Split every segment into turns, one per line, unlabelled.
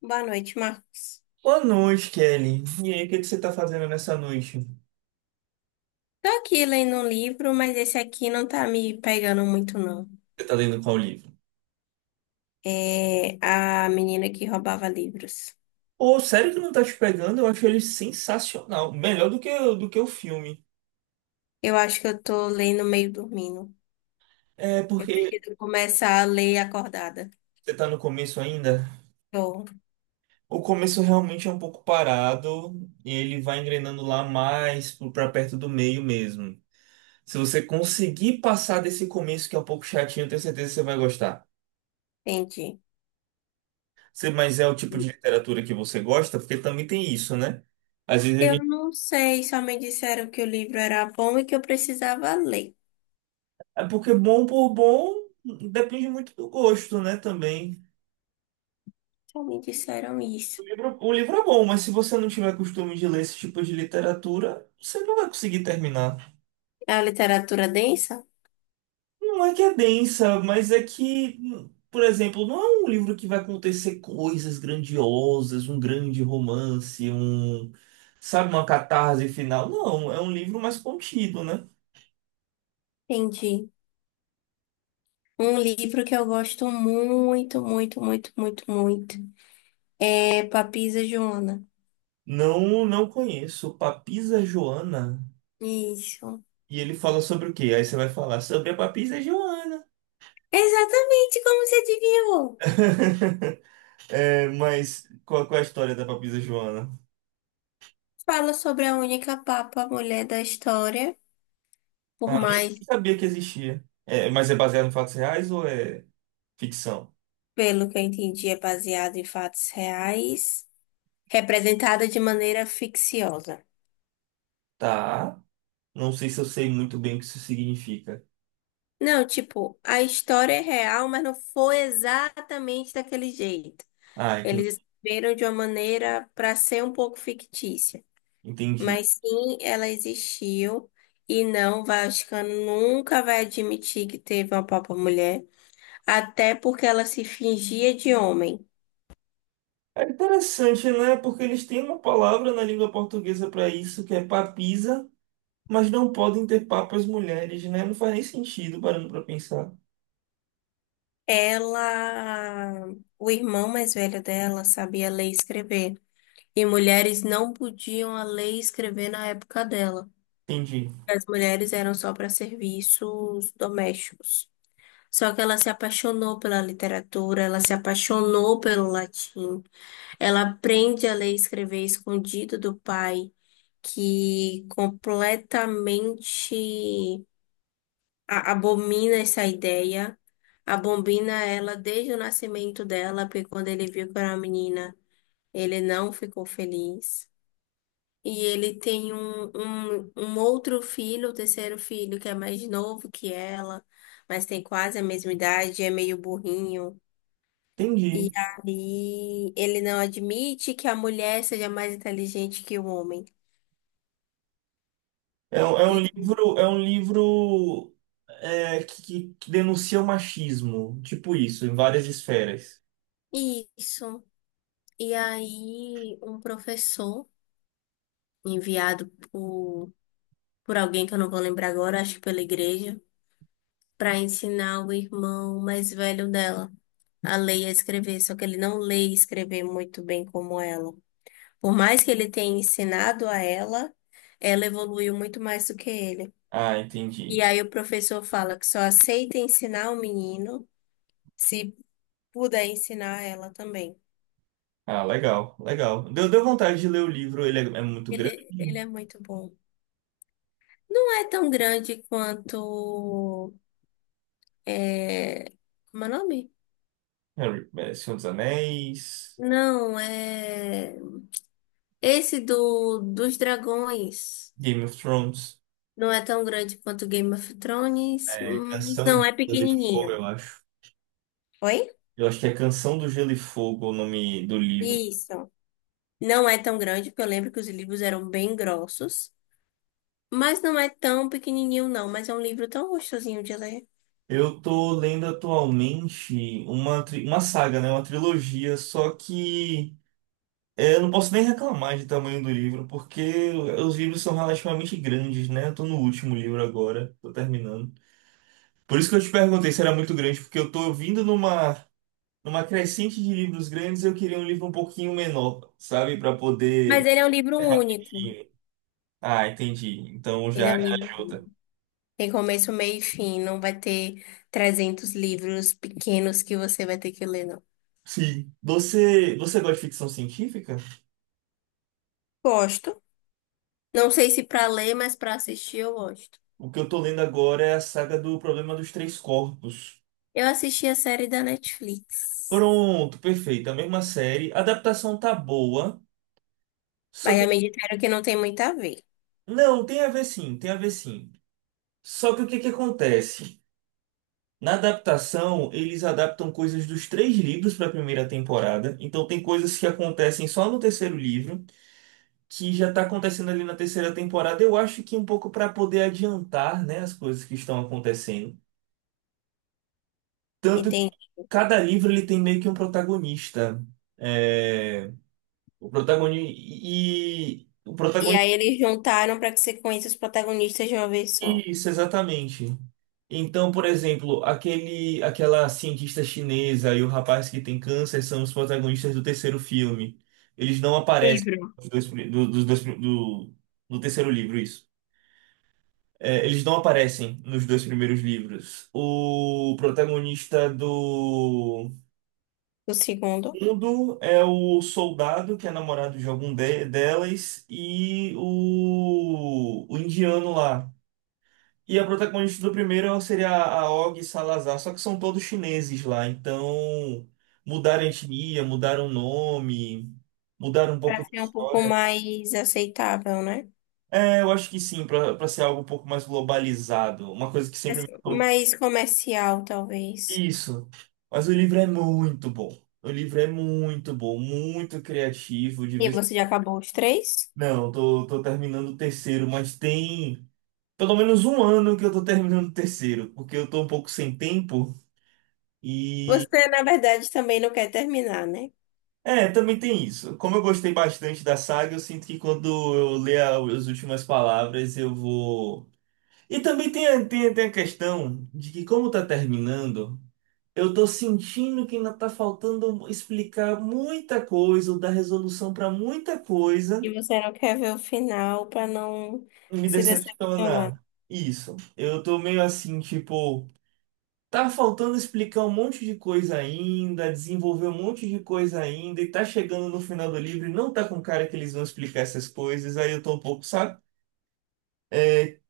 Boa noite, Marcos.
Boa noite, Kelly. E aí, o que você tá fazendo nessa noite?
Tô aqui lendo um livro, mas esse aqui não tá me pegando muito, não.
Você tá lendo qual livro?
É A Menina que Roubava Livros.
Pô, sério que não tá te pegando? Eu acho ele sensacional. Melhor do que o filme.
Eu acho que eu tô lendo meio dormindo.
É
Eu
porque
preciso começar a ler acordada.
você tá no começo ainda.
Tô,
O começo realmente é um pouco parado. E ele vai engrenando lá mais pra perto do meio mesmo. Se você conseguir passar desse começo que é um pouco chatinho, eu tenho certeza que você vai gostar.
entendi.
Mas é o tipo de literatura que você gosta? Porque também tem isso, né? Às vezes a...
Eu não sei, só me disseram que o livro era bom e que eu precisava ler.
É porque bom por bom depende muito do gosto, né, também.
Só me disseram
O
isso.
livro, o livro é bom, mas se você não tiver costume de ler esse tipo de literatura, você não vai conseguir terminar.
É a literatura densa?
Não é que é densa, mas é que, por exemplo, não é um livro que vai acontecer coisas grandiosas, um grande romance, um, sabe, uma catarse final. Não, é um livro mais contido, né?
Entendi. Um livro que eu gosto muito, muito, muito, muito, muito é Papisa Joana.
Não, não conheço. Papisa Joana.
Isso.
E ele fala sobre o quê? Aí você vai falar sobre a Papisa Joana.
Exatamente como você adivinhou.
É, mas qual é a história da Papisa Joana?
Fala sobre a única papa mulher da história, por
Ah, nem
mais,
sabia que existia. É, mas é baseado em fatos reais ou é ficção?
pelo que eu entendi, é baseado em fatos reais, representada de maneira ficciosa.
Tá. Não sei se eu sei muito bem o que isso significa.
Não, tipo, a história é real, mas não foi exatamente daquele jeito.
Ah, enten-
Eles escreveram de uma maneira para ser um pouco fictícia.
Entendi.
Mas sim, ela existiu. E não, o Vaticano nunca vai admitir que teve uma papa mulher. Até porque ela se fingia de homem.
É interessante, né? Porque eles têm uma palavra na língua portuguesa para isso, que é papisa, mas não podem ter papas mulheres, né? Não faz nem sentido parando para pensar.
Ela, o irmão mais velho dela sabia ler e escrever. E mulheres não podiam a ler e escrever na época dela.
Entendi.
As mulheres eram só para serviços domésticos. Só que ela se apaixonou pela literatura, ela se apaixonou pelo latim. Ela aprende a ler e escrever escondido do pai, que completamente abomina essa ideia, abomina ela desde o nascimento dela, porque quando ele viu que era uma menina, ele não ficou feliz. E ele tem um outro filho, o terceiro filho, que é mais novo que ela, mas tem quase a mesma idade, é meio burrinho. E
Entendi.
aí ele não admite que a mulher seja mais inteligente que o homem.
É, é um livro, é um livro é, que denuncia o machismo, tipo isso, em várias esferas.
E isso. E aí um professor enviado por alguém que eu não vou lembrar agora, acho que pela igreja, para ensinar o irmão mais velho dela a ler e a escrever, só que ele não lê e escrever muito bem como ela. Por mais que ele tenha ensinado a ela, ela evoluiu muito mais do que ele.
Ah,
E
entendi.
aí o professor fala que só aceita ensinar o menino se puder ensinar ela também.
Ah, legal, legal. Deu vontade de ler o livro, ele é muito grande.
Ele é muito bom. Não é tão grande quanto. É... Como é o nome?
Harry, é, Senhor dos Anéis,
Não, é. Esse dos dragões
Game of Thrones,
não é tão grande quanto Game of Thrones,
é,
mas
Canção
não
de
é
Gelo e Fogo,
pequenininho.
eu acho.
Oi?
Eu acho que é Canção do Gelo e Fogo o nome do livro.
Isso. Não é tão grande, porque eu lembro que os livros eram bem grossos. Mas não é tão pequenininho, não. Mas é um livro tão gostosinho de ler.
Eu tô lendo atualmente uma saga, né? Uma trilogia, só que... É, eu não posso nem reclamar de tamanho do livro, porque os livros são relativamente grandes, né? Eu tô no último livro agora, tô terminando. Por isso que eu te perguntei se era muito grande, porque eu tô vindo numa crescente de livros grandes, e eu queria um livro um pouquinho menor, sabe? Pra
Mas
poder.
ele é um livro
É
único.
rapidinho. Ah, entendi. Então
Ele é um
já
livro
ajuda.
único. Tem começo, meio e fim. Não vai ter 300 livros pequenos que você vai ter que ler, não.
Sim. Você gosta de ficção científica?
Gosto. Não sei se pra ler, mas pra assistir eu gosto.
O que eu tô lendo agora é a saga do Problema dos Três Corpos.
Eu assisti a série da Netflix.
Pronto, perfeito. A mesma série. A adaptação tá boa, só
Mas já
que...
me disseram que não tem muito a ver.
Não, tem a ver sim, tem a ver sim. Só que o que acontece? Na adaptação, eles adaptam coisas dos três livros para a primeira temporada. Então tem coisas que acontecem só no terceiro livro, que já está acontecendo ali na terceira temporada. Eu acho que um pouco para poder adiantar, né, as coisas que estão acontecendo. Tanto que
Entende?
cada livro ele tem meio que um protagonista. É, o protagonista e o
E
protagonista...
aí eles juntaram para que você conheça os protagonistas de uma vez só.
Isso, exatamente. Então, por exemplo, aquela cientista chinesa e o rapaz que tem câncer são os protagonistas do terceiro filme. Eles não aparecem
Livro.
nos dois pri- do, dos dois pri- do, do terceiro livro, isso. É, eles não aparecem nos dois primeiros livros. O protagonista do
O segundo.
mundo é o soldado, que é namorado de delas, e o indiano lá. E a protagonista do primeiro seria a Og Salazar, só que são todos chineses lá, então mudaram a etnia, mudaram o nome, mudaram um pouco
Para
da
ser um pouco
história, né?
mais aceitável, né?
É, eu acho que sim, pra ser algo um pouco mais globalizado, uma coisa que sempre me
Assim,
falam.
mais comercial, talvez.
Isso. Mas o livro é muito bom. O livro é muito bom, muito criativo, de
E
vez...
você já acabou os três?
Não, tô terminando o terceiro, mas tem pelo menos um ano que eu tô terminando o terceiro, porque eu tô um pouco sem tempo.
Você, na verdade, também não quer terminar, né?
É, também tem isso. Como eu gostei bastante da saga, eu sinto que quando eu ler as últimas palavras, eu vou. E também tem, tem a questão de que, como tá terminando, eu tô sentindo que ainda tá faltando explicar muita coisa, ou dar resolução pra muita coisa,
E você não quer ver o final para não
e me
se decepcionar.
decepciona. Isso. Eu tô meio assim, tipo. Tá faltando explicar um monte de coisa ainda, desenvolver um monte de coisa ainda, e tá chegando no final do livro e não tá com cara que eles vão explicar essas coisas, aí eu tô um pouco, sabe? É,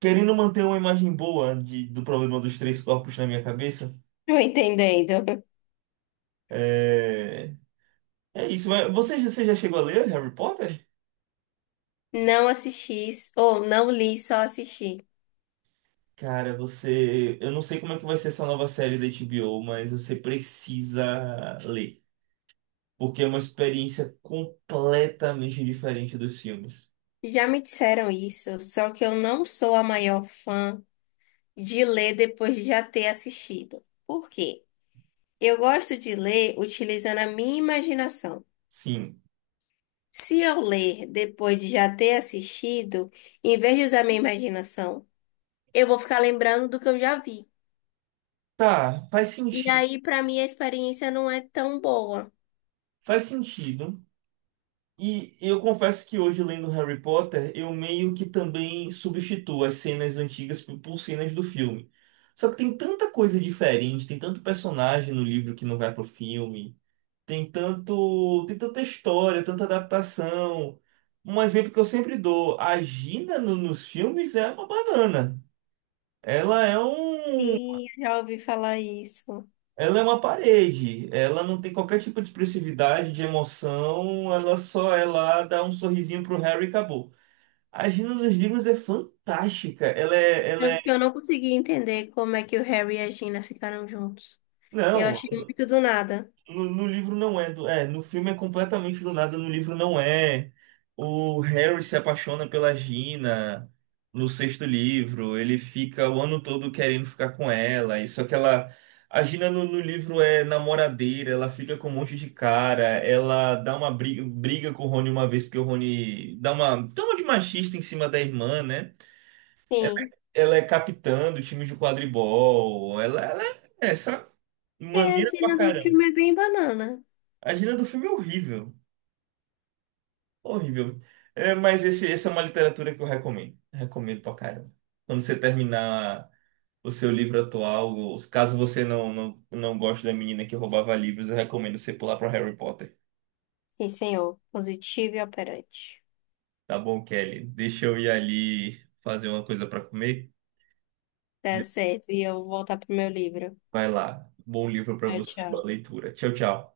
querendo manter uma imagem boa do problema dos três corpos na minha cabeça.
Tô entendendo.
É, é isso, mas você já chegou a ler Harry Potter?
Não assisti, ou não li, só assisti.
Cara, você... Eu não sei como é que vai ser essa nova série da HBO, mas você precisa ler. Porque é uma experiência completamente diferente dos filmes.
Já me disseram isso, só que eu não sou a maior fã de ler depois de já ter assistido. Por quê? Eu gosto de ler utilizando a minha imaginação.
Sim.
Se eu ler depois de já ter assistido, em vez de usar minha imaginação, eu vou ficar lembrando do que eu já vi.
Tá, faz
E
sentido.
aí, pra mim, a experiência não é tão boa.
Faz sentido. E eu confesso que hoje, lendo Harry Potter, eu meio que também substituo as cenas antigas por cenas do filme. Só que tem tanta coisa diferente, tem tanto personagem no livro que não vai pro filme, tem tanta história, tanta adaptação. Um exemplo que eu sempre dou, a Gina nos filmes é uma banana. Ela é um...
Sim, eu já ouvi falar isso.
Ela é uma parede, ela não tem qualquer tipo de expressividade, de emoção, ela só é lá, dá um sorrisinho pro Harry e acabou. A Gina dos livros é fantástica, ela é...
Tanto que eu não consegui entender como é que o Harry e a Gina ficaram juntos. Eu
Não,
achei muito do nada.
No livro não é, no filme é completamente do nada, no livro não é. O Harry se apaixona pela Gina no sexto livro, ele fica o ano todo querendo ficar com ela, e só que ela... A Gina no livro é namoradeira, ela fica com um monte de cara, ela dá uma briga com o Rony uma vez, porque o Rony dá uma toma de machista em cima da irmã, né?
Sim.
Ela é capitã do time de quadribol, ela é essa
É, a
maneira pra
gíria do
caramba.
filme é bem banana.
A Gina do filme é horrível. Horrível. É, mas essa é uma literatura que eu recomendo. Recomendo pra caramba. Quando você terminar o seu livro atual, ou caso você não goste da menina que roubava livros, eu recomendo você pular pra Harry Potter.
Sim, senhor. Positivo e operante.
Tá bom, Kelly? Deixa eu ir ali fazer uma coisa pra comer.
Tá certo. E eu vou voltar pro meu livro.
Vai lá. Bom livro pra
Tchau,
você, boa
tchau.
leitura. Tchau, tchau.